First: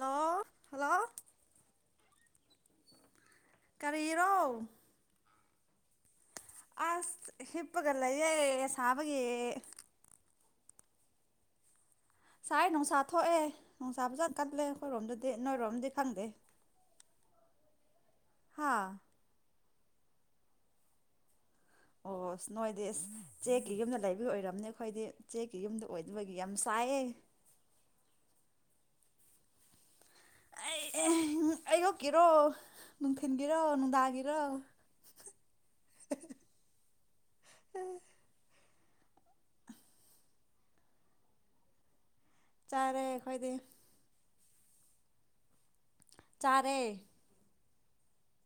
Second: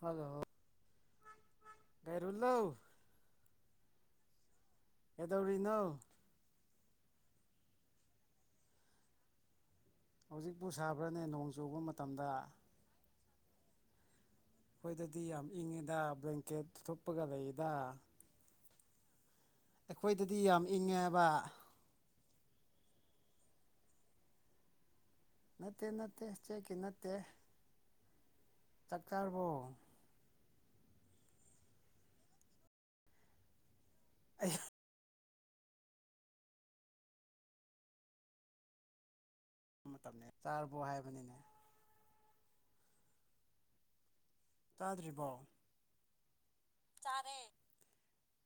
Hello ꯂꯧꯎ ꯀꯔꯤꯔꯣ ꯀꯩꯗꯧꯔꯤꯅꯣ ꯑꯁ ꯍꯤꯞꯄꯒꯂ ꯁꯥꯕꯒꯤ ꯍꯧꯖꯤꯛꯄꯨ ꯁꯥꯕ꯭ꯔꯅꯦ ꯅꯣꯡ ꯆꯨꯕ ꯃꯇꯝꯗ ꯁꯥꯏ ꯅꯨꯡꯁꯥ ꯊꯣꯛꯑꯦ ꯅꯨꯡꯁꯥꯕ ꯐꯖꯥ ꯑꯩꯈꯣꯏꯗꯗꯤ ꯌꯥꯝ ꯏꯪꯉꯤꯗ ꯕ꯭ꯂꯦꯡꯀꯦꯠ ꯊꯨꯄꯒ ꯂꯩ [unintelligible] ꯍꯥꯥ ꯑꯩꯈꯣꯏꯗꯗꯤ ꯌꯥꯝ ꯏꯪꯉꯦꯕ ꯑꯣ ꯅꯣꯏꯗꯤ ꯆꯦꯛꯀꯤ ꯌꯨꯝꯗ ꯂꯩꯕꯤ ꯑꯣꯏꯔꯝꯅꯤ ꯑꯩꯈꯣꯏꯗꯤ ꯆꯦꯛꯀꯤ ꯌꯨꯝꯗ ꯅꯠꯇꯦ ꯅꯠꯇꯦ ꯑꯣꯏꯗꯕꯒꯤ ꯌꯥꯝ ꯆꯦꯛꯀꯤ ꯁꯥꯏꯑꯦ ꯅꯠꯇꯦ ꯆꯥꯛ ꯆꯥꯔꯔꯕꯣ ꯑꯩ ꯑꯌꯣꯛꯀꯤꯔꯣ ꯅꯨꯡꯊꯤꯟꯒꯤꯔꯣ ꯅꯨꯡꯗꯥꯡ ꯒꯤꯔꯣ ꯑꯩ [unintelligible] ꯆꯥꯔꯕ ꯍꯥꯏꯕꯅꯤꯅꯦ ꯆꯥꯔꯦ ꯑꯩꯈꯣꯏꯗꯤ ꯆꯥꯗ꯭ꯔꯤꯕꯣ ꯆꯔꯦ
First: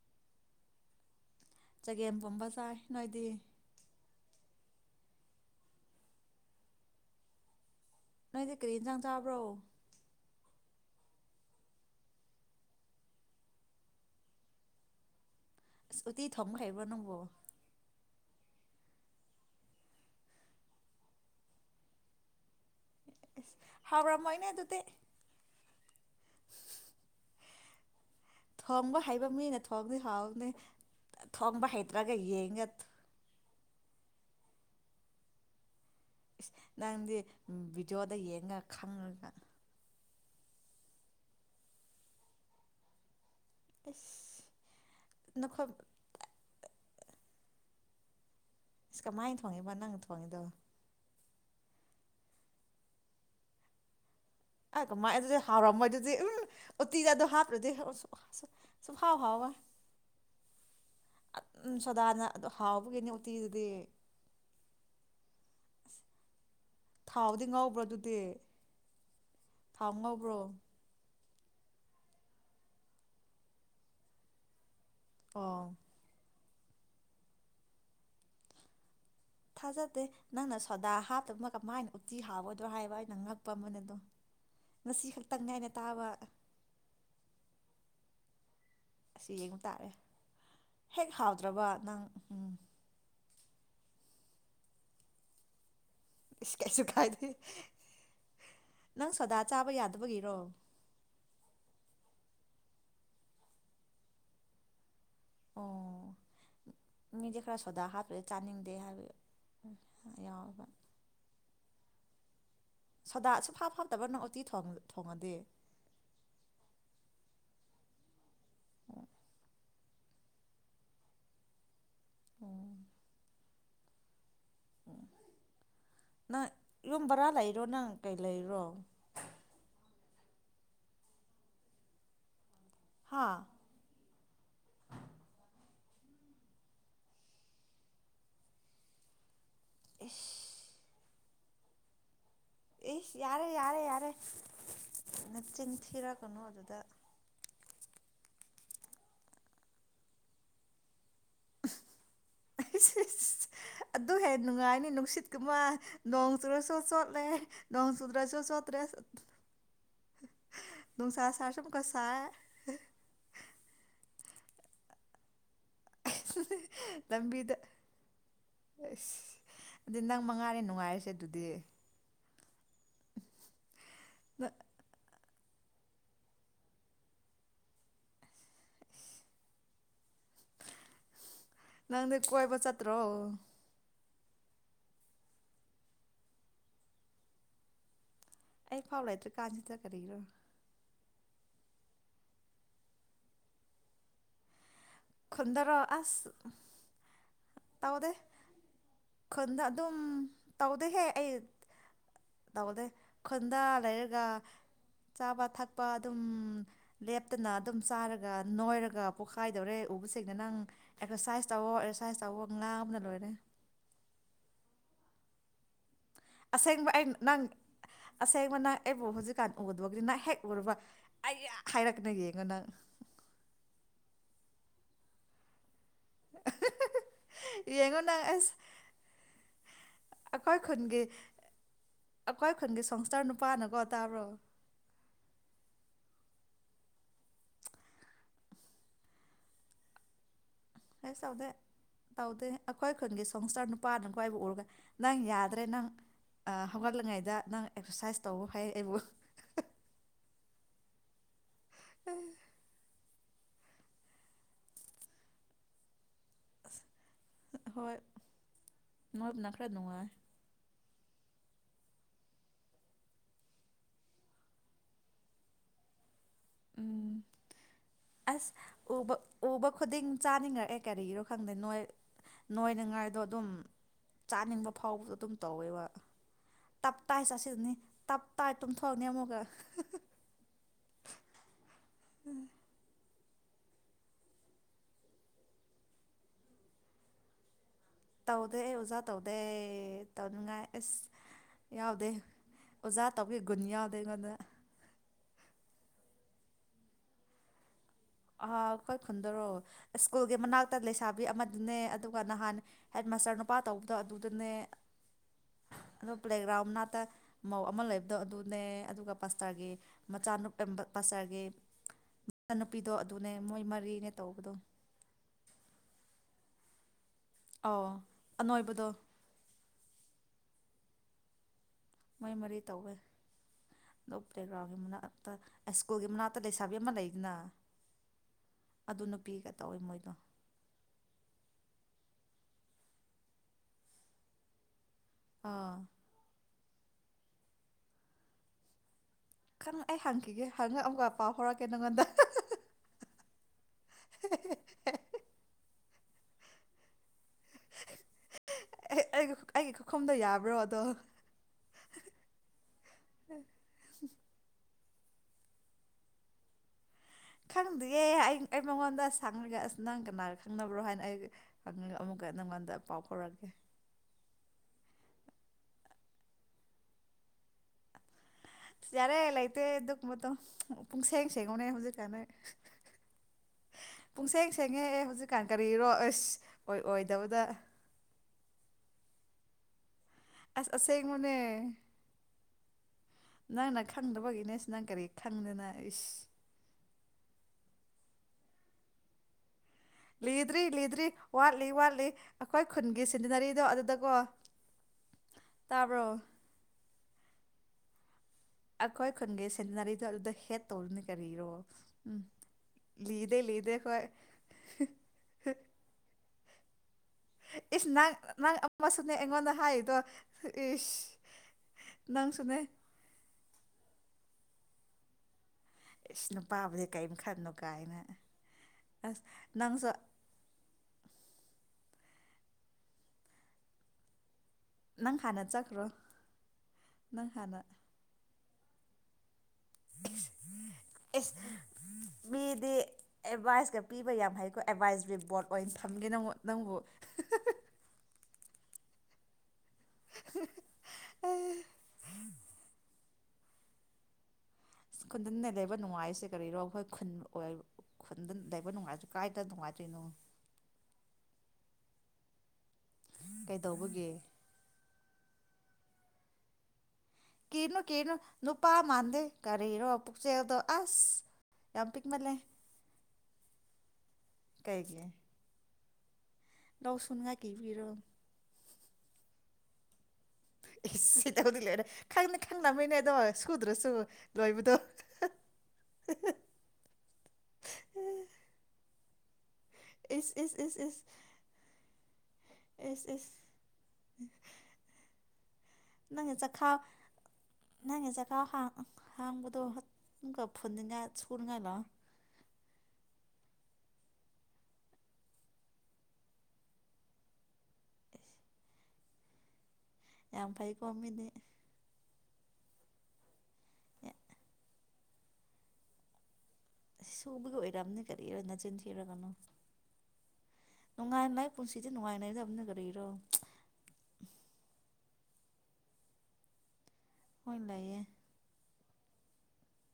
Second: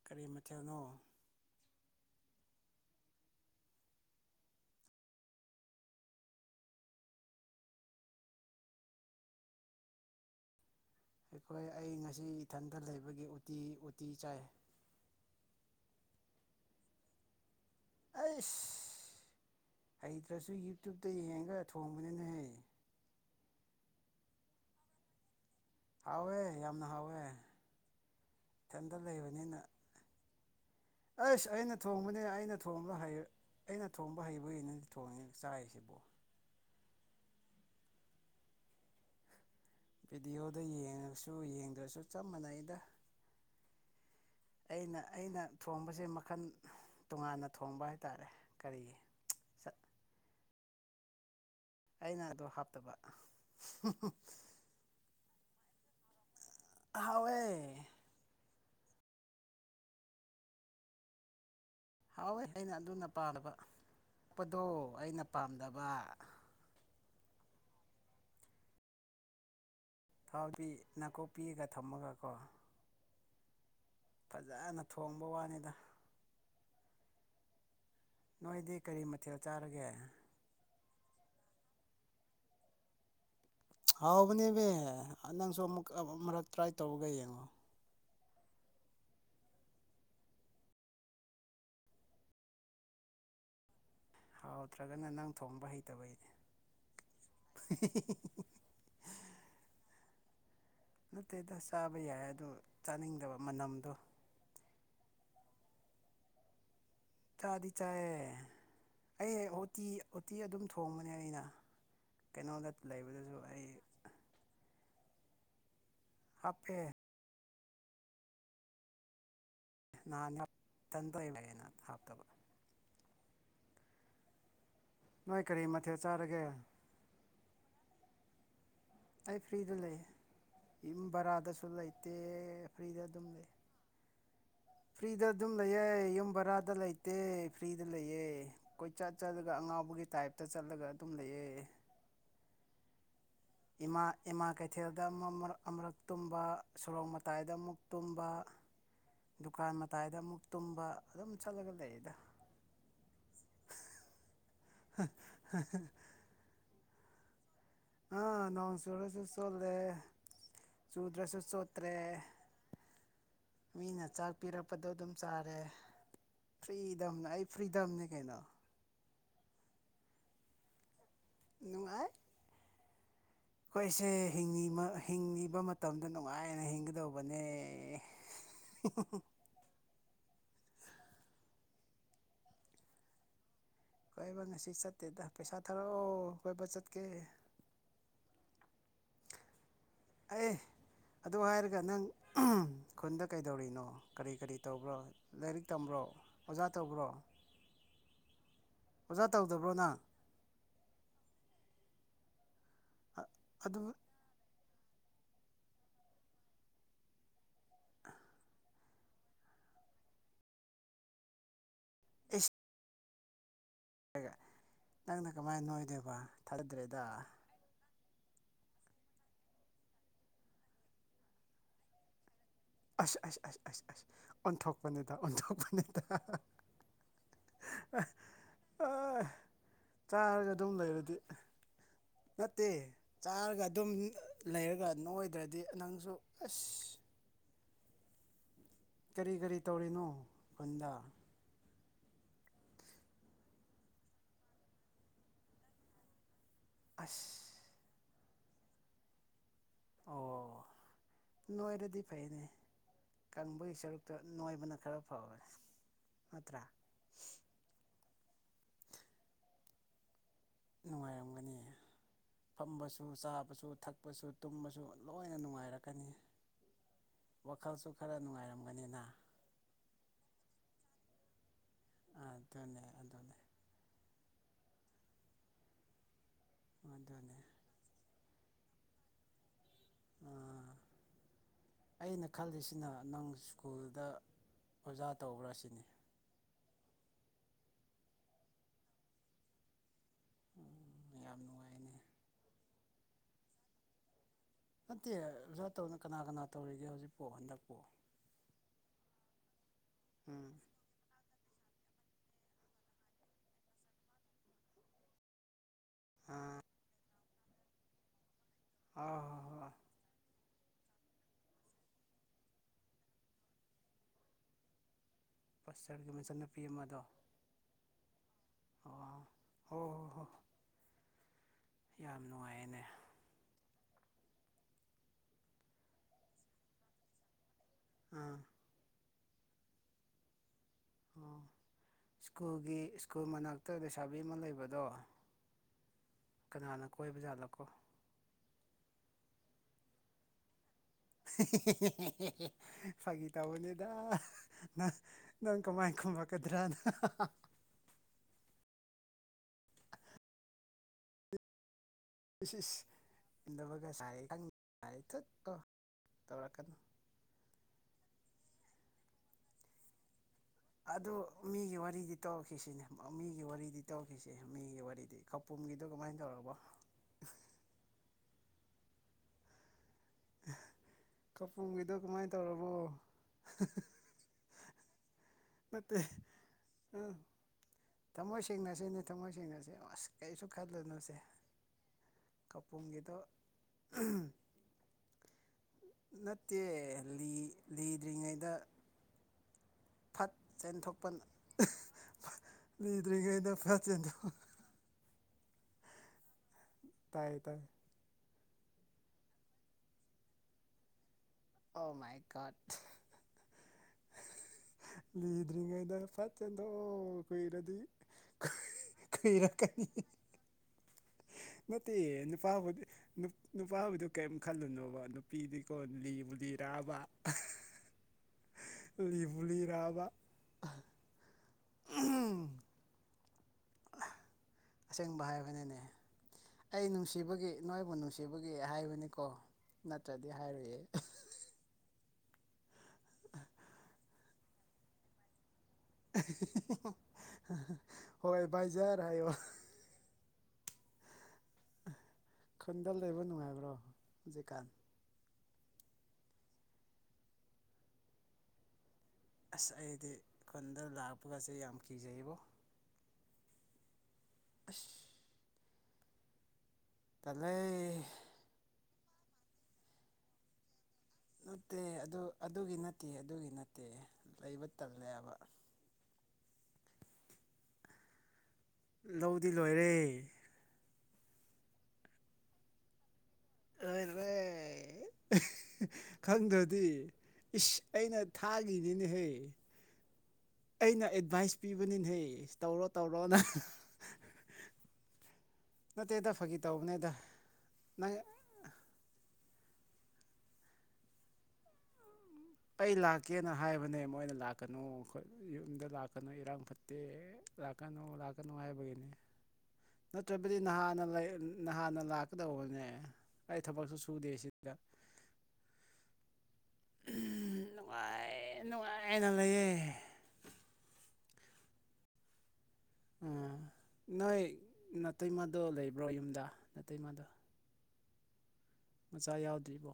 ꯀꯔꯤ ꯃꯊꯦꯜꯅꯣ ꯆꯒꯦꯝ ꯄꯣꯝꯕ ꯆꯥꯏ ꯅꯣꯏꯗꯤ ꯅꯣꯏꯗꯤ ꯀꯔꯤ ꯌꯦꯟꯁꯥꯡ ꯆꯥꯕ꯭ꯔꯣ ꯑꯩꯈꯣꯏ ꯑꯩ ꯉꯁꯤ ꯏꯊꯟꯇ ꯂꯩꯕꯒꯤ ꯎꯇꯤ ꯎꯇꯤ ꯆꯥꯏ ꯎꯇꯤ ꯊꯣꯡꯕ ꯍꯩꯕ꯭ꯔꯥ ꯅꯪꯕꯣ ꯑꯩꯁ ꯍꯩꯇ꯭ꯔꯁꯨ ꯌꯨꯇ꯭ꯌꯕꯇ ꯌꯦꯡꯉꯒ ꯊꯣꯡꯕꯅꯤꯅꯦꯍꯦ ꯍꯥꯎꯔꯝꯃꯣꯏꯅꯦ ꯑꯗꯨꯗꯤ ꯍꯥꯎꯋꯦ ꯌꯥꯝꯅ ꯍꯥꯎꯋꯦ ꯏꯊꯟꯇ ꯊꯣꯡꯕ ꯍꯩꯕ ꯂꯩꯕꯅꯤꯅ ꯃꯤꯅ ꯊꯣꯡꯗꯤ ꯍꯥꯎꯅꯤ ꯑꯩꯁ ꯊꯣꯡꯕ ꯑꯩꯅ ꯍꯩꯇ꯭ꯔꯒ ꯊꯣꯡꯕꯅꯦ ꯑꯩꯅ ꯌꯦꯡꯒ ꯊꯣꯡꯕ ꯍꯩ ꯑꯩꯅ ꯊꯣꯡꯕ ꯍꯩꯕꯅꯗꯤ ꯊꯣꯡꯉꯤ ꯆꯥꯏꯁꯤꯕꯣ ꯏꯁ ꯅꯪꯗꯤ ꯚꯤꯗꯤꯑꯣꯗ ꯌꯦꯡꯉ ꯈꯪꯉꯒ ꯚꯤꯗꯤꯑꯣꯗ ꯌꯦꯡꯉꯁꯨ ꯌꯦꯡꯗ꯭ꯔꯁꯨ ꯆꯞ ꯃꯥꯟꯅꯩꯗ ꯑꯁ ꯑꯩꯅ ꯑꯩꯅ ꯅꯈꯣꯏ ꯊꯣꯡꯕꯁꯦ ꯃꯈꯜ ꯇꯣꯉꯥꯟꯅ ꯊꯣꯡꯕ ꯍꯥꯏꯇꯥꯔꯦ ꯀꯔꯤꯒꯤ ꯀꯃꯥꯏꯅ ꯊꯣꯡꯉꯤꯕ ꯅꯪꯅ ꯊꯣꯡꯉꯤꯗꯣ ꯑꯩꯅ ꯑꯗꯨꯗꯣ ꯍꯥꯞꯇꯕ ꯑ ꯃꯥꯥꯏ ꯑꯗꯨꯗꯤ ꯍꯥꯎꯔꯃ ꯑꯗꯨꯗꯤ ꯎ ꯑꯣꯇꯤꯗꯣ ꯍꯥꯎꯋꯦ ꯍꯥꯞꯄꯔ ꯁ ꯍꯕ ꯍꯥꯎ ꯍꯥꯎꯋꯦ ꯑꯩꯅ ꯑꯗꯨꯅ ꯄꯥꯝꯕꯄꯗꯣ ꯑꯩꯅ ꯄꯥꯝꯗꯕ ꯊꯥꯎꯗꯤ ꯉꯥꯎꯕ꯭ꯔꯥ ꯑꯗꯨꯗꯤ ꯊꯥꯎ ꯉꯧꯕ꯭ꯔꯣ ꯊꯥꯕꯤ ꯅꯅꯥꯀꯨꯞ ꯄꯤꯑꯒ ꯊꯝꯃꯒꯀꯣ ꯐꯖꯅ ꯊꯣꯡꯕ ꯑꯣ ꯋꯥꯅꯤꯗ ꯅꯣꯏꯗꯤ ꯀꯔꯤ ꯃꯊꯦꯜ ꯊꯥꯖꯗꯦ ꯆꯥꯔꯒꯦ ꯅꯪꯅ ꯁꯗꯥ ꯍꯥꯞ ꯑꯗꯨꯃꯛ ꯀꯃꯥꯏꯅ ꯎꯛꯇꯇꯤ ꯍꯥꯥꯎꯒꯗ꯭ꯔꯣ ꯍꯥꯏꯕ ꯑꯩꯅ ꯅ ꯉꯛ ꯍꯥꯎꯕꯅꯦꯕꯍꯦ ꯅꯪꯁꯨ ꯑꯩꯅ ꯑꯃꯨꯛ ꯇꯥꯕ ꯃꯔꯛ ꯇ꯭ꯔꯥꯏ ꯇꯧꯔꯒ ꯌꯦꯡꯉꯣ ꯑꯁꯤ ꯌꯦꯡꯕ ꯇꯥꯔꯦ ꯍꯦꯛ ꯍꯥꯎꯗ꯭ꯔꯕ ꯅꯪ ꯎꯝ ꯍꯥꯎꯗ꯭ꯔꯒꯅ ꯅꯪ ꯊꯣꯡꯕ ꯍꯩ ꯀꯩꯁꯨ ꯀꯥꯏꯗꯦ ꯅꯪ ꯁꯣꯗꯥ ꯆꯥꯕ ꯌꯥꯗ ꯐꯠꯇꯕꯒꯤꯔꯣ ꯅꯠꯇꯦꯗ ꯆꯥꯕ ꯌꯥꯏ ꯑꯗꯨ ꯆꯥꯅꯤꯡꯗꯕ ꯃꯅꯝꯗꯣ ꯑꯣ ꯃꯤꯗꯤ ꯈꯔ ꯆꯥꯗꯤ ꯁꯣꯗꯥ ꯆꯥꯏ ꯍꯥꯞꯇ꯭ꯔꯗꯤ ꯆꯥꯅꯤꯡꯗꯦ ꯍꯥꯏꯕ ꯑꯩ ꯍꯣꯇꯤ ꯍꯇꯤ ꯑꯗꯨꯝ ꯊꯣꯡꯕꯅꯦ ꯑꯩꯅ ꯀꯩꯅꯣꯗ ꯂꯩꯕꯗꯁꯨ ꯁꯣꯗꯥꯁ ꯐꯥ ꯑꯩ ꯐꯥꯎꯗꯕ꯭ꯔ ꯅꯪ ꯑꯣꯇꯤ ꯊꯣꯡꯗ ꯇꯦ ꯍꯥꯞꯄꯦ ꯅꯅꯥ ꯇꯟꯣ ꯏꯕꯒꯦꯅ ꯍꯥ ꯇ ꯑꯣ ꯅꯣꯏ ꯀꯔꯤ ꯃꯊꯦꯜ ꯆꯥꯔꯒꯦ ꯗꯣ ꯅꯪ ꯀꯩ ꯂꯩꯔꯣ ꯑꯩ ꯐ꯭ꯔꯤꯗ ꯂꯩ ꯌꯨꯝ ꯕꯔꯥꯗꯁꯨ ꯂꯩꯇꯦ ꯔꯤꯝ ꯍꯥ ꯂꯩ ꯐꯔꯤꯗ ꯑꯗꯨꯝ ꯌꯨꯝ ꯕ ꯂꯩꯇꯦ ꯐꯗ ꯂꯩ ꯀꯣꯏ ꯆ ꯆ ꯑꯗꯨꯒ ꯑꯉꯥꯎꯕꯒꯤ ꯏꯁ ꯇꯥꯏꯞꯇ ꯆꯠꯂꯒ ꯑꯗꯨꯨꯝ ꯂꯩ ꯑꯦ ꯏꯃꯥ ꯀꯩꯊꯦꯜꯗ ꯅꯆꯤꯟ ꯑꯃꯨꯔꯛ ꯊꯤꯔꯛꯀꯅꯨ ꯇꯨꯝꯕ ꯑꯗꯨꯗ ꯁꯣꯔꯣꯛ ꯃꯇꯥꯏꯗ ꯑꯃꯨꯛ ꯇꯨꯝꯕ ꯗꯨꯀꯥꯟ ꯃꯇꯥꯏꯗ ꯑꯃꯨꯛ ꯇꯨꯝꯕ ꯑꯗꯨꯝ ꯆꯠꯂꯒ ꯂꯩꯌꯦꯗ ꯑꯩꯁ ꯑꯗꯨ ꯍꯦ ꯅꯨꯡꯉꯥꯏꯅꯤ ꯅꯨꯡꯁꯤꯠꯀꯨꯝꯕ ꯅꯣꯡ ꯆꯨꯔ ꯆ ꯆꯣꯠꯂ ꯑ ꯅꯣꯡ ꯆꯨꯔꯁꯨ ꯆꯣꯠꯂꯦ ꯅꯨꯡꯁꯥ ꯆꯨꯗ꯭ꯔꯁꯨ ꯁꯥꯔꯁꯨ ꯑꯃꯨꯛꯀ ꯆꯣꯠꯇ꯭ꯔꯦ ꯁꯥꯏ ꯃꯤꯅ ꯆꯥꯛ꯫ ꯄꯤꯔꯛꯄꯗꯣ ꯑꯗꯨꯝ ꯆꯥꯔꯦ꯫ ꯐ꯭ꯔꯤꯗꯝꯅ ꯑꯩ ꯂꯝꯕꯤꯗ ꯐ꯭ꯔꯤꯗꯝꯅꯤ ꯀꯩꯅꯣ [inaudible] ꯑꯗꯨ ꯅꯪ ꯃꯉꯥꯏꯔꯦ ꯅꯨꯡꯉꯥꯏꯔꯤꯁꯦ ꯑꯗꯨꯗꯤ꯫ ꯅꯨꯡꯉꯥꯏ ꯑꯩꯈꯣꯏꯁꯦ ꯅꯪ ꯍꯤꯡꯉꯃ ꯍꯤꯡꯉꯤꯕ ꯃꯇꯝꯗ ꯅꯨꯡꯉꯥꯏꯅ ꯍꯤꯡꯒꯗꯧꯕꯅꯦ꯫ ꯅꯪꯗꯤ ꯀꯣꯏꯕ ꯆꯠꯇ꯭ꯔꯣ꯫ ꯀꯣꯏꯕ ꯉꯁꯤ ꯆꯠꯇꯦꯗ ꯄꯩꯁꯥ ꯊꯥꯔꯛꯑꯣ ꯀꯣꯏꯕ ꯆꯠꯀꯦ ꯑꯩ ꯐꯥꯎꯕ ꯂꯩꯇ꯭ꯔꯤ ꯀꯥꯟꯁꯤꯗ ꯀꯔꯤꯒꯤꯔꯣ꯫ ꯑꯦ ꯑꯗꯨ ꯍꯥꯏꯔꯒ ꯅꯪ ꯈꯨꯟꯗ ꯀꯩꯗꯧꯔꯤꯅꯣ ꯀꯔꯤ ꯀꯔꯤ꯫ ꯇꯧꯕ꯭ꯔꯣ ꯂꯥꯏꯔꯤꯛ ꯈꯨꯟꯗꯔꯣ ꯇꯝꯕ꯭ꯔꯣ ꯑꯁ ꯑꯣꯖꯥ ꯇꯧꯕ꯭ꯔꯣ ꯇꯧꯗꯦ ꯑꯣꯖꯥ ꯈꯨꯟꯗ ꯇꯧꯗꯕ꯭ꯔꯣ ꯅꯪ ꯑꯗꯨꯝ ꯇꯧꯗꯦꯍꯦ꯫ ꯑꯩꯌꯠ꯫ ꯇꯧꯗꯦ ꯈꯨꯟꯗꯥ ꯑꯗꯨ ꯂꯩꯔꯒ꯫ ꯆꯥꯕ ꯊꯛꯄ ꯑꯗꯨꯝ ꯂꯦꯞꯇꯅ ꯑꯗꯨꯝ ꯆꯥꯔꯒ ꯅꯣꯏꯔꯒ ꯄꯣꯛꯈꯥꯏꯗꯧꯔꯦ꯫ ꯁꯦꯛꯅ ꯅꯪ ꯑꯦꯛꯁꯔꯁꯥꯏꯁ ꯇꯧꯋꯣ ꯑꯦꯛꯁꯔꯁꯥꯏꯖ ꯇꯧꯋꯣ ꯑꯦꯁ ꯉꯥꯕꯅ ꯂꯣꯏꯔꯦ꯫ ꯅꯪꯅ ꯀꯃꯥꯏꯅ ꯅꯣꯏꯗꯣꯏ ꯑꯁꯦꯡꯕ ꯑꯩ ꯅꯪ꯫ ꯑꯁꯦꯡꯕ ꯅꯪ ꯑꯩꯕꯨ ꯍꯧꯖꯤꯛꯀꯥꯟ ꯎꯒꯗꯕꯗꯤ ꯅꯪ ꯍꯦꯛ ꯎꯔꯕ ꯑꯩ ꯌꯥ ꯍꯥꯏꯔꯛꯅꯦ ꯌꯦꯡꯉꯣ ꯅꯪ꯫ ꯑꯁ ꯑꯁ ꯑꯁ ꯑꯁ ꯑꯁ ꯑꯣꯟꯊꯣꯛꯄꯅꯦꯗꯥ ꯑꯣꯟꯊꯣꯛꯄꯅꯦ꯫ ꯌꯦꯡꯉꯣ ꯅꯪ ꯑꯁ ꯆꯥꯔꯒ ꯑꯩꯈꯣꯏ ꯑꯗꯨꯝ ꯈꯨꯟꯒꯤ ꯂꯩꯔꯗꯤ ꯑꯩꯈꯣꯏ ꯅꯠꯇꯦ ꯈꯨꯟꯒꯤ ꯁꯣꯡꯁꯇꯔ ꯆꯥꯔꯒ ꯅꯨꯄꯥꯅꯀꯣ ꯑꯗꯨꯝ ꯇꯥꯕ꯭ꯔꯣ ꯂꯩꯔꯒ ꯅꯣꯏꯗ꯭ꯔꯗꯤ ꯅꯪꯁꯨ꯫ ꯑꯁ꯫ ꯀꯔꯤ ꯀꯔꯤ ꯇꯧꯔꯤꯅꯣ꯫ ꯈꯨꯟꯗ ꯀꯩꯁꯇꯧꯗꯦ꯫ ꯇꯧꯗꯦ ꯑꯩꯈꯣꯏ ꯈꯨꯟꯒꯤ ꯁꯣꯡꯁꯥꯔ ꯅꯨꯄꯥꯅꯀꯣ ꯑꯩꯕꯨ ꯎꯔꯒ ꯅꯪ ꯌꯥꯗ꯭ꯔꯦ ꯅꯪ ꯍꯧꯒꯠꯂꯤꯉꯩꯗ ꯑꯁ ꯅꯪ ꯑꯦꯛꯁꯔꯁꯥꯏꯁ꯫ ꯇꯧ ꯍꯥꯏ ꯑꯩꯕꯨ꯫ ꯑꯣ꯫ ꯅꯣꯏꯔꯗꯤ ꯐꯩꯅꯦ꯫ ꯀꯪꯕꯒꯤ ꯁꯔꯨꯛꯇ ꯅꯣꯏꯕꯅ ꯈꯔ ꯐꯕ ꯅꯠꯇ꯭ꯔꯥ꯫ ꯍꯣꯏ ꯅꯣꯏꯕꯅ ꯈ꯭ꯔ ꯅꯨꯡꯉꯥꯏ꯫ ꯅꯨꯡꯉꯥꯏꯔꯝꯒꯅꯤ ꯐꯝꯕꯁꯨ ꯆꯥꯕꯁꯨ ꯊꯛꯄꯁꯨ ꯇꯨꯝꯕꯁꯨ ꯂꯣꯏꯅ ꯅꯨꯡꯉꯥꯏꯔꯛꯀꯅꯤ꯫ ꯎꯝ ꯋꯥꯈꯜꯁꯨ꯫ ꯈꯔ ꯑꯁ ꯅꯨꯡꯉꯥꯏꯔꯝꯒꯅꯤꯅ ꯎꯕ ꯎꯕ ꯈꯨꯗꯤꯡ ꯆꯥꯅꯤꯡꯉ꯫ ꯑꯦ ꯀꯔꯤꯒꯤꯔꯣ ꯈꯪꯗꯦ ꯅꯣꯏ ꯑꯗꯨꯅꯦ ꯅꯣꯏꯅꯉꯥꯏꯗꯣ ꯑꯗꯨꯅꯦ ꯑꯗꯨꯝ꯫ ꯆꯥꯅꯤꯡꯕ ꯐꯥꯎꯕꯗ ꯑꯗꯨꯝ ꯇꯧꯋꯦꯕ ꯇꯞ ꯇꯥꯏ ꯑꯗꯨꯅꯦ ꯆꯥꯁꯤꯜꯂ ꯇꯞ ꯇꯥꯏ ꯇꯨꯝ ꯊꯣꯛꯅꯤ ꯑꯃꯨꯛꯀ ꯑꯩꯅ ꯈꯜꯂꯤꯁꯤꯅ ꯅꯪ ꯁ꯭ꯀꯨꯜꯗ ꯑꯣꯖꯥ ꯇꯧꯕ꯭ꯔꯥ ꯑꯁꯤꯅꯤ ꯇꯧꯗꯦ ꯑꯣꯖꯥ ꯇꯧꯗꯦ ꯇꯧꯅꯤꯉꯥꯏ ꯑꯁ ꯌꯥꯝ ꯅꯨꯡꯉꯥꯏꯅꯦ ꯌꯥꯎꯗꯦ ꯑꯣꯖꯥ ꯇꯧꯕꯒꯤ ꯒꯨꯟ ꯌꯥꯎꯗꯦ ꯑꯩꯉꯣꯟꯗ ꯅꯠꯇꯦ ꯑꯣꯖꯥ ꯇꯧꯅ ꯀꯅꯥ ꯀꯅꯥ ꯇꯧꯔꯤꯒꯦ ꯍꯧꯖꯤꯛꯄꯣ ꯍꯟꯗꯛꯄꯨ ꯑ ꯑꯩꯈꯣꯏ ꯈꯨꯟꯗꯔꯣ ꯁ꯭ꯀꯨꯜꯒꯤ ꯎꯝ ꯃꯅꯥꯛꯇ ꯂꯩꯁꯥꯕꯤ ꯑꯃꯗꯨꯅꯦ ꯑꯗꯨꯒ ꯅꯍꯥꯟ ꯍꯦꯠ ꯃꯥꯁꯇꯔ ꯅꯨꯄꯥ ꯇꯧꯕꯗꯣ ꯑꯗꯨꯗꯅꯦ ꯑꯥ ꯄ꯭ꯂꯦꯒ꯭ꯔꯥꯎꯟ ꯝꯅꯥꯛꯇ ꯃꯧ ꯑꯃ ꯂꯩꯕꯗꯣ ꯑꯗꯨ ꯅꯦ ꯑꯗꯨꯒ ꯍꯣꯏ ꯍꯣꯏ ꯄꯥꯁꯇꯥꯒꯤ ꯍꯣꯏ ꯃꯆꯥꯅꯨ ꯇꯝꯕ ꯄꯥꯁꯇꯔꯒꯤ ꯅꯨꯄꯤꯗꯣ ꯑꯗꯨꯅꯦ ꯃꯣꯏ ꯃꯔꯤꯅꯦ ꯇꯧꯕꯗꯣ ꯄꯥꯁꯇꯔꯒꯤ ꯃꯆꯟꯅꯨꯄꯤ ꯑꯃꯗꯣ ꯑ ꯑꯅꯣꯏꯕꯗꯣ ꯑꯣ ꯍꯣ ꯍꯣ ꯍꯣ ꯌꯥꯝ ꯅꯨꯡꯉꯥꯏꯌꯦꯅꯦ ꯑ ꯄ꯭ꯂꯦꯒ꯭ꯔꯥꯎꯟꯒꯤ ꯃꯅꯥꯛꯇ ꯁ꯭ꯀꯨꯜꯒꯤ ꯃꯅꯥꯛꯇ ꯂꯩꯁꯥꯕꯤ ꯑꯃ ꯂꯩꯗꯅ ꯎꯝ ꯑꯗꯨ ꯅꯨꯄꯤꯒ ꯇꯧꯋꯤ ꯃꯣꯏꯗꯣ ꯑꯣ ꯁ꯭ꯀꯨꯜꯒꯤ ꯁ꯭ꯀꯨꯜ ꯃꯅꯥꯛꯇ ꯂꯩꯁꯥꯕꯤ ꯑꯃ ꯂꯩꯕꯗꯣ ꯑꯥ ꯀꯅꯥꯅ ꯀꯣꯏꯕ ꯌꯥꯥꯠꯂꯣꯀꯣ ꯀꯔꯣ ꯑꯩ ꯍꯪꯈꯤꯒꯦ ꯍꯪꯉꯛꯑꯀ ꯄꯥꯎ ꯍꯧꯔꯛꯀꯦ ꯅꯪꯉꯣꯟꯗ ꯇꯧꯕꯅꯦ ꯗ ꯅꯪ ꯀꯃꯥꯏꯅ ꯈꯨꯝꯃꯛꯀꯗ꯭ꯔꯥꯅ ꯑꯦ ꯑꯩꯒꯤ ꯈꯨꯈꯨꯝꯗꯣ ꯌꯥꯕ꯭ꯔꯣ ꯑꯗꯣ ꯏꯁ ꯏꯁ ꯀꯤꯗꯕꯒ ꯁꯥꯏ ꯅꯪ ꯆꯨꯠ ꯇꯧꯔꯛꯀꯅꯨ ꯈꯪꯗꯦꯌꯦ ꯑꯩ ꯑꯩ ꯃꯉꯣꯟꯗ ꯍꯪꯉꯥꯒ ꯑꯁ ꯅꯪ ꯀꯅꯥ ꯑꯗꯨ ꯃꯤꯒꯤ ꯋꯥꯔꯤꯗꯤ ꯅꯪꯉꯣꯟꯗ ꯇꯧꯈꯤꯁꯤꯅꯦ ꯄꯥꯎ ꯃꯤꯒꯤ ꯐꯥꯎꯔꯛꯀꯦ ꯋꯥꯔꯤꯗꯤ ꯇꯧꯈꯤꯁꯤ ꯑꯣꯀꯦ ꯃꯤꯒꯤ ꯋꯥꯔꯤꯗꯤ ꯀꯄꯨꯝꯒꯤꯗꯣ ꯀꯃꯥꯏꯅ ꯇꯧꯔꯕꯣ ꯌꯥꯔꯦ ꯂꯩꯇꯦ ꯄꯨꯡꯁꯦꯡ ꯁꯦꯡꯕꯅꯦ ꯀꯥꯄꯨꯝꯒꯤꯗꯣ ꯍꯧꯖꯤꯛ ꯀꯥꯟꯅ ꯀꯃꯥꯏꯅ ꯇꯧꯔꯕꯣ ꯄꯨꯡꯁꯦꯡ ꯁꯦꯡꯉꯦ ꯍꯧꯖꯤꯛ ꯀ ꯀꯔꯤꯔꯣ ꯅꯠꯇꯦ ꯑꯁ ꯑꯣꯏ ꯑꯥ ꯑꯣꯏꯗꯕꯗ ꯁꯦꯡꯅꯁꯦꯕ ꯀꯩꯁꯨ ꯑꯁ ꯈꯜꯂꯨꯅꯨꯁꯦ ꯑꯁꯦꯡꯕꯅꯦ ꯀꯄꯨꯝꯒꯤꯗꯣ ꯅꯪꯅ ꯈꯪꯗꯕꯒꯤꯅꯦ ꯑꯁ ꯅꯪ ꯀꯔꯤ ꯈꯪꯗꯅ ꯏꯁ ꯅꯠꯇꯦ ꯂꯤ ꯂꯤ ꯂꯤꯗ꯭ꯔꯤꯉꯩꯗ ꯐꯠ ꯂꯤꯗ꯭ꯔꯤ ꯂꯤꯗ꯭ꯔꯤ ꯆꯦꯟꯊꯣꯛꯄ ꯋꯥꯠꯂꯤ ꯋꯥꯠꯂꯤ ꯑꯩꯈꯣꯏ ꯈꯨꯟꯒꯤ ꯂꯤꯗ꯭ꯔꯤꯉꯩꯗ ꯁꯤꯖꯤꯟꯅꯔꯤꯗꯣ ꯐꯠ ꯑꯗꯨꯗꯀꯣ ꯆꯦꯟꯊꯣꯛ ꯇꯥꯕ꯭ꯔꯣ ꯥꯇꯥꯏ ꯇꯥꯏ ꯑꯩꯈꯣꯏ ꯈꯨꯟꯒꯤ ꯁꯦꯟꯇꯤꯅꯔꯔꯤꯗꯥ ꯑꯗꯨꯗ ꯍꯦꯠ ꯇꯧꯔꯤꯅꯤ ꯀꯔꯤꯔꯣ ꯑꯣ ꯃꯥꯏ ꯎꯝ ꯒꯣꯠ ꯂꯤꯗꯦ ꯂꯤꯗꯦ ꯍꯣꯏ ꯂꯤꯗ꯭ꯔꯤꯉꯩꯗ ꯐꯠ ꯆꯦꯟꯊꯣꯛꯑꯣ ꯀꯨꯏꯔꯗꯤ ꯏꯁ ꯅꯪ ꯅꯪ ꯑꯃꯁꯨ ꯑꯩꯉꯣꯟꯗ ꯀꯨꯏꯔꯛꯀꯅꯤ ꯍꯥꯏꯗꯣ ꯏꯁ ꯅꯠꯇꯦ ꯅꯪꯁꯨꯅꯦ ꯅꯨꯄꯥꯕꯨꯗꯤ ꯅꯨꯄꯥꯕꯨꯗꯤ ꯀꯔꯤꯝ ꯈꯜꯂꯨꯅꯣꯕ ꯅꯨꯄꯤꯗꯤ ꯏꯁ ꯅꯨꯄꯥꯥꯕꯨꯗꯤ ꯀꯔꯤꯝ ꯈꯟꯅꯨ ꯀꯥꯏꯅ ꯑꯁ ꯂꯤꯕꯨ ꯅꯪꯁꯨ ꯂꯤꯔꯛꯑꯥꯕ ꯅꯪ ꯑꯁꯦꯡꯕ ꯍꯥꯟꯅ ꯍꯥꯏꯕꯥꯅꯤꯅꯦ ꯆꯠꯈ꯭ꯔꯣ ꯑꯩ ꯅꯪ ꯅꯨꯡꯁꯤꯕꯒꯤ ꯍꯥꯟꯅ ꯅꯣꯏꯕꯨ ꯅꯨꯡꯁꯤꯕ ꯑꯩꯈꯣꯏꯒꯤ ꯍꯥꯏꯕꯅꯤꯀꯣ ꯅꯠꯇ꯭ꯔꯗꯤ ꯍꯥꯏꯔꯣꯏꯌꯦ ꯑꯦꯁ ꯃꯤꯗꯤ ꯑꯦꯗꯚꯥꯏꯁꯀ ꯄꯤꯕ ꯌꯥꯝ ꯍꯩꯀꯣ ꯑꯦꯗꯚꯥꯏꯁ ꯔꯤꯕꯣꯔꯠ ꯑꯣꯏꯅ ꯊꯝꯒꯦ ꯅꯪ ꯅꯪꯕꯨ ꯑꯦꯠꯕꯥꯏꯖꯔ ꯍꯥꯏꯌꯣ ꯑꯩ ꯈꯨꯟꯗꯥ ꯂꯩꯕ ꯅꯨꯡꯉꯥꯏꯕ꯭ꯔꯣ ꯍꯧꯖꯤꯛꯀꯥꯟ ꯈꯨꯟꯗ ꯂꯩꯕ ꯅꯨꯡꯉꯥꯏꯔꯤꯁꯦ ꯀꯔꯤꯔꯣ ꯑꯩꯈꯣꯏ ꯈꯨꯟ ꯑꯣꯏ ꯈꯨꯟꯗ ꯂꯩꯕ ꯅꯨꯡꯉꯥꯏꯁꯤ ꯑꯁ ꯑꯩꯗꯤ ꯈꯨꯟꯗ ꯂꯥꯛꯄ ꯄꯥꯁꯦ ꯌꯥꯝ ꯀꯤꯖꯩꯌꯦꯕꯣ ꯀꯩꯗꯧꯕꯒꯤ ꯑꯁ ꯇꯜꯂꯦ ꯀꯤꯅꯨ ꯀꯤꯅꯨ ꯅꯨꯄꯥ ꯃꯥꯥꯟꯗ ꯀꯔꯤꯔꯣ ꯄꯨꯆꯦꯜꯗꯣ ꯅꯠꯇꯦ ꯑꯗꯨ ꯑꯗꯨꯒꯤ ꯅꯠꯇꯦ ꯑꯗꯨꯒꯤ ꯅꯠꯇꯦ ꯂꯩꯕ ꯇꯜꯂꯦꯕ ꯂꯥꯎꯁꯟꯉꯥꯏ ꯀꯤꯕꯥꯒꯤꯔꯣ ꯂꯧꯗꯤ ꯂꯣꯏꯔꯦ ꯏꯁ ꯂꯧꯗꯤ ꯂꯣꯏꯔꯦ ꯈꯪꯗꯤ ꯈꯪꯅꯃꯤꯅꯦ ꯑꯗꯣ ꯁꯨꯗ꯭ꯔꯁꯨ ꯂꯣꯏꯕꯗꯣ ꯂꯣꯏꯔꯦ ꯈꯪꯗ꯭ꯔꯗꯤ ꯏꯁ ꯑꯩꯅ ꯊꯥꯒꯤ ꯑꯗꯨꯅꯤ ꯍꯩ ꯏꯁ ꯏꯁ ꯏꯁ ꯏꯁ ꯑꯩꯅ ꯑꯦꯠꯚꯥꯏꯁ ꯄꯤꯕꯅꯤꯍ ꯇꯧꯔꯣ ꯏꯁ ꯏꯁ ꯇꯧꯔꯣꯅ ꯅꯪ ꯅꯠꯇꯦꯗ ꯐꯥꯒꯤ ꯆꯈꯥꯎ ꯇꯧꯕꯅꯦꯗ ꯅꯪ ꯆꯈꯥꯎ ꯍꯥꯡꯕ ꯣ ꯍ ꯏ ꯀ ꯐꯅꯤ ꯉ ꯍꯥꯆꯀꯅꯤꯒꯂꯣ ꯑꯩ ꯂꯥꯛꯀꯦꯅ ꯍꯥꯏꯕꯅꯦ ꯃꯣꯏꯅ ꯂꯥꯛꯀꯅꯨ ꯌꯨꯝꯗ ꯂꯥꯛꯀꯅꯨ ꯏꯔꯥꯡ ꯐꯠꯇꯦ ꯂꯥꯛꯀꯅꯨ ꯂꯥꯛꯀꯅꯨ ꯍꯥꯏꯕꯒꯤꯅꯤ ꯌꯥꯝ ꯅꯠꯇ꯭ꯔꯕꯗꯤ ꯐꯩꯀꯣ ꯅꯍꯥꯟ ꯃꯤꯗꯤ ꯅꯍꯥꯟꯅ ꯂꯥꯛ ꯀꯗꯧꯕꯅꯦ ꯑꯩ ꯊꯕꯛꯁꯨ ꯁꯨꯗꯦ ꯁꯤꯗ ꯁꯨꯕꯒꯤ ꯑꯣꯏꯔꯝꯅꯤ ꯀꯔꯤ ꯅꯨꯡꯉꯥꯏ ꯑꯣꯏꯅ ꯆꯤꯟꯊꯤꯔꯒꯅꯣ ꯅꯨꯡꯉꯥꯏꯅ ꯂꯩꯌꯦ ꯅꯨꯡꯉꯥꯏꯩ ꯄꯨꯟꯁꯤꯗꯤ ꯅꯨꯡꯥꯏꯅꯕ ꯅꯒꯦ ꯎ ꯅꯣꯏ ꯑꯅꯥꯇꯩ ꯃꯥꯗꯣ ꯂꯩꯕ꯭ꯔꯣ ꯌꯨꯝꯗ ꯑꯅꯥꯇꯩ ꯃꯥ ꯍꯣꯏ ꯂꯩꯥꯏꯦ ꯃꯆꯥ ꯌꯥꯎꯗ꯭ꯔꯤꯕꯣ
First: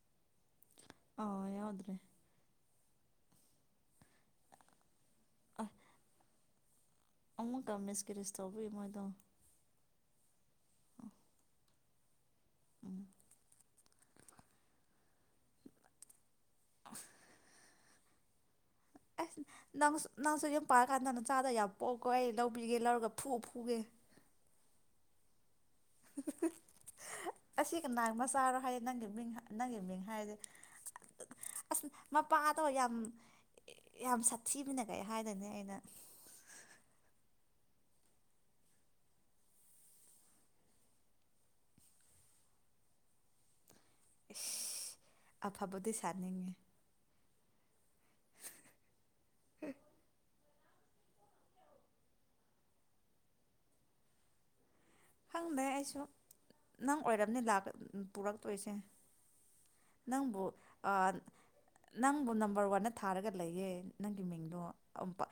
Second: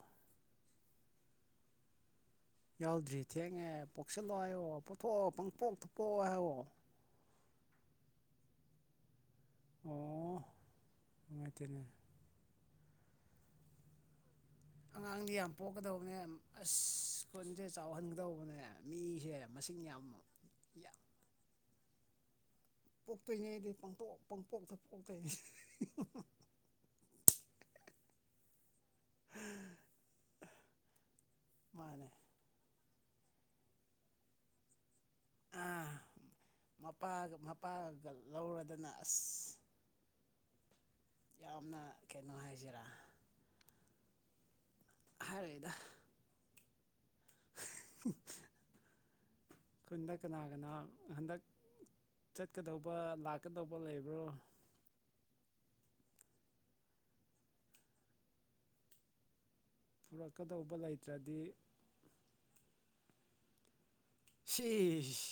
ꯑ ꯌꯥꯎꯗ꯭ꯔꯦ ꯌꯥꯎꯗ꯭ꯔꯤ ꯊꯦꯡꯉꯦ ꯄꯣꯛꯁꯜꯂꯣꯣ ꯄꯊꯣꯛꯑꯣ ꯄꯥꯡꯄꯣꯛ ꯊꯣꯛꯄꯣꯛꯑꯣ ꯍꯥꯏꯋꯣ ꯎꯃꯛꯀꯝꯃꯦꯁꯀꯤꯔꯤꯁ ꯇꯧꯕꯨ ꯃꯣꯏꯗ ꯑꯣ ꯃꯇꯅꯦ ꯎꯝ ꯑꯉꯥꯡꯗꯤ ꯌꯥꯝ ꯄꯣꯛꯀꯗꯧꯕꯅꯦ ꯑꯁ ꯁ꯭ꯀꯨꯜꯁꯦ ꯆꯥꯎꯍꯟꯒꯗꯧꯕꯅꯦ ꯃꯤꯁꯦ ꯑꯁ ꯃꯁꯤꯡ ꯅꯪ ꯌꯥꯝ ꯅꯪꯁꯨ ꯌꯨꯝ ꯄꯥꯔ ꯌꯥꯝ ꯀꯥꯟꯗꯅ ꯆꯥꯗ ꯌꯥꯕ ꯄꯣꯛ ꯀꯣꯏꯜ ꯄꯣꯛꯇꯣꯏꯅꯦ ꯑꯩꯗꯤ ꯄꯥꯡꯊꯣꯛ ꯄꯥꯡꯊꯣꯛ [unintelligible] ꯑꯁꯤꯒꯅꯥꯥꯡ ꯃ ꯆꯥꯔꯣ ꯍꯥꯏ ꯅꯪꯒꯤ ꯃꯤꯡ ꯅꯪꯒꯤ ꯃꯤꯡ ꯍꯥꯏꯔꯁꯦ ꯑꯁ ꯃꯥꯅꯦ ꯃꯄꯥꯗꯣ ꯌꯥꯝ ꯌꯥꯝ ꯁꯥꯁꯤꯤ ꯃꯤꯅ ꯀꯩ ꯍꯥꯏꯗꯅꯤ ꯑꯩꯅ ꯄꯑꯒ ꯂꯧꯔꯗꯅ ꯑꯁ ꯌꯥꯝꯅ ꯀꯩꯅꯣ ꯍꯥꯏꯁꯤꯔꯥ [unintelligible] ꯍꯥꯏꯔꯣꯏꯗ ꯑꯐꯕꯗꯤ ꯁꯥꯅꯤꯡꯉꯦ ꯀꯟꯗ ꯀꯅꯥ ꯀꯅꯥꯣ ꯍꯟꯗꯛ ꯆꯠꯀꯗꯧꯕ ꯂꯥꯛꯀꯗꯧꯕ ꯂꯩꯕ꯭ꯔꯣ ꯈꯪꯗꯦ ꯑꯩꯁꯨ ꯅꯪ ꯑꯣꯏꯔꯕꯝꯅꯤ ꯄꯨꯔꯛꯇꯣꯏꯁꯦ ꯅꯪꯕꯨ ꯄꯨꯔꯛꯀꯗꯧꯕ ꯂꯩꯇ꯭ꯔꯗꯤ ꯅꯪꯕꯨ ꯅꯝꯕꯔ ꯋꯥꯟꯅ ꯊꯥꯔꯒ ꯂꯩꯌꯦ ꯅꯪꯒꯤ ꯃꯤꯡꯗꯣ ꯁꯤꯁ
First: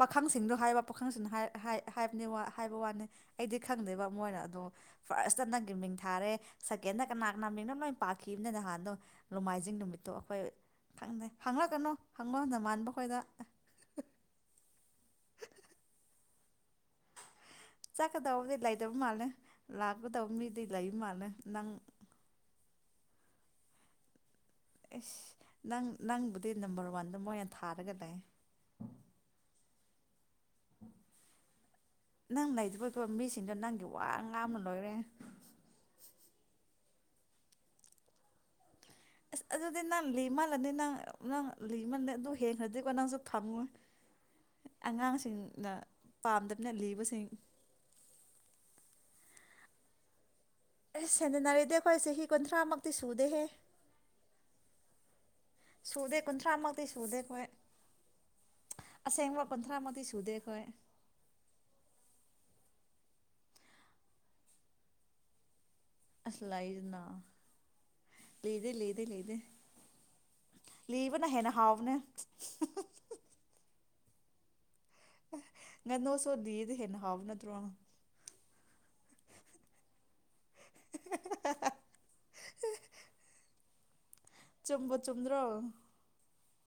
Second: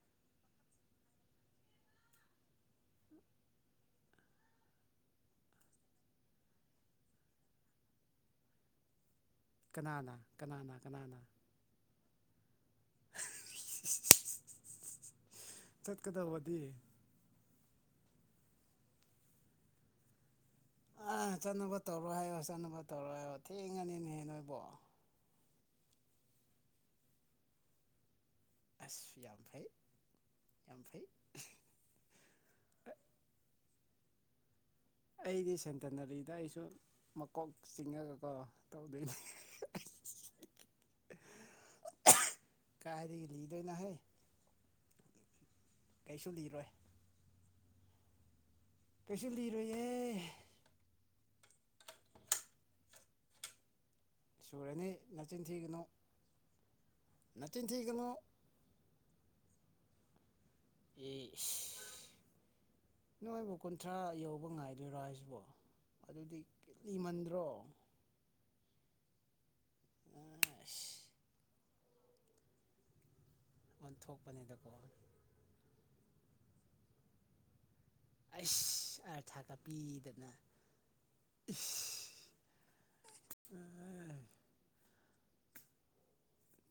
ꯄꯥꯈꯪꯁꯤꯡꯗꯣ ꯍꯥꯏꯕ ꯄꯥꯈꯪꯁꯤꯡ ꯍꯥꯏꯕ ꯍꯥꯏꯕ ꯋꯥꯅꯤ ꯑꯩꯗꯤ ꯈꯪꯗꯦꯕ ꯃꯣꯏꯅ ꯑꯗꯣ ꯐꯥꯔꯁꯇ ꯅꯪꯒꯤ ꯃꯤꯡ ꯊꯥꯔꯦ ꯁꯦꯀꯦꯟꯗ ꯀꯅꯥ ꯀꯅꯥ ꯃꯤꯡꯅꯣ ꯂꯣꯏꯅ ꯄꯥꯛꯈꯤꯕꯅꯤ ꯅꯍꯥꯟꯗꯣ ꯅꯣꯡꯃꯥꯏꯖꯤꯡ ꯅꯨꯃꯤꯠꯇꯣ ꯀꯅꯥꯅ ꯑꯩꯈꯣꯏ ꯀꯅꯥꯅ ꯀꯅꯥꯅ ꯈꯪꯗꯩ ꯈꯪꯉꯛꯒꯅꯨ ꯍꯪꯉ ꯅꯃꯥꯟꯅꯕ ꯈꯣꯏꯗ ꯆꯠꯀꯗꯧꯕꯗꯤ ꯆꯀꯗꯗꯤ ꯂꯩꯥꯏꯗꯕ ꯃꯥꯜꯂ ꯂꯥꯛꯕꯗꯧ ꯃꯤ ꯑ ꯆꯠꯅꯕ ꯇꯧꯔꯣ ꯍꯥꯏꯌꯣ ꯊꯦꯡꯉꯅꯤꯅꯦꯍꯦ ꯅꯣꯏꯕꯣ ꯑꯦꯁ ꯅꯪ ꯅꯪꯕꯨꯗꯤ ꯅꯝꯕꯔ ꯋꯥꯟꯗ ꯃꯣꯏ ꯑꯣꯏꯅ ꯊꯥꯔꯒ ꯂꯩ ꯑꯁ ꯌꯥꯝ ꯐꯩ ꯌꯥꯝ ꯐꯩ ꯅꯪ ꯂꯩꯇꯕꯗꯣ ꯃꯤꯁꯤꯟꯗꯨ ꯅꯪꯒꯦ ꯋꯥꯉꯥꯡꯑꯃ ꯑꯩꯗꯤ ꯁꯦꯟꯇꯔꯅ ꯂꯩꯗꯤ ꯑꯗꯨꯗ ꯑꯩꯁꯨ ꯃꯀꯣꯛ ꯆꯤꯡꯉꯒꯀ ꯑꯁ ꯑꯗꯨꯗꯤ ꯅꯪ ꯂꯤ ꯃꯥꯜꯂꯅꯤ ꯅꯪ ꯅꯪ ꯂꯤꯃꯜꯂꯅꯤ ꯑꯗꯨ ꯍꯦꯟꯈ꯭ꯔꯗꯤꯦꯀꯣ ꯅꯪꯁꯨ ꯀꯥꯏꯗꯒꯤ ꯐꯝꯉꯨ ꯂꯤꯗꯣꯏꯅꯣꯍꯦ ꯑꯉꯥꯡꯁꯤꯡ ꯅ ꯀꯩꯁꯨ ꯂꯤꯔꯣꯏ ꯄꯥꯝꯗꯕꯅ ꯂꯤꯕꯁꯤꯡ ꯀꯁꯨ ꯂꯤꯔꯣꯏꯌꯦ ꯑꯦꯁ ꯁꯦꯟꯅꯟꯅꯔꯗꯤꯦ ꯑꯩꯈꯣꯏ ꯆꯍꯤ ꯀꯨꯟꯊ꯭ꯔꯥꯃꯨꯛꯇꯤ ꯁꯨꯗꯦꯍꯦ ꯁꯨꯔꯅꯤ ꯅꯆꯤꯟꯊꯤꯒꯅꯨ ꯁꯨꯗꯦ ꯀꯨꯟꯊ꯭ꯔꯥꯃꯛꯇꯤ ꯅꯆꯤꯟꯊꯤꯒꯅꯨ ꯑꯁꯦꯡ ꯋꯥ ꯀꯨꯟꯊ꯭ꯔ ꯃꯛꯇꯤ ꯁꯨꯨꯗꯦꯈꯣꯏ ꯑꯦ ꯅꯣꯏꯕꯨ ꯀꯨꯟꯊ꯭ꯔꯥ ꯌꯧꯕ ꯉꯥꯏꯗꯣꯏꯔꯣ ꯍꯥꯏꯁꯤꯕꯣ ꯑꯗꯨꯗꯤ ꯑꯁ ꯂꯩꯅ ꯂꯤꯃꯟꯗ꯭ꯔꯣ ꯂꯤꯔ ꯂꯤꯔ ꯑꯩ ꯂꯤꯗꯦ ꯑꯁ ꯂꯤꯕꯅ ꯍꯦꯟꯅ ꯍꯥꯎꯕꯅ ꯑꯣꯟꯊꯣꯛꯄꯅꯤꯗꯀꯣ ꯉꯥꯅꯨꯁꯨ ꯂꯤꯔꯥ ꯍꯦꯅ ꯍꯥꯥꯎꯕꯅ ꯅꯠꯇꯔꯣ ꯑꯁ ꯑꯥꯔꯊꯥꯒ ꯄꯤꯗꯅ ꯏꯁ ꯆꯨꯝꯕ ꯆꯨꯝꯗ꯭ꯔꯣ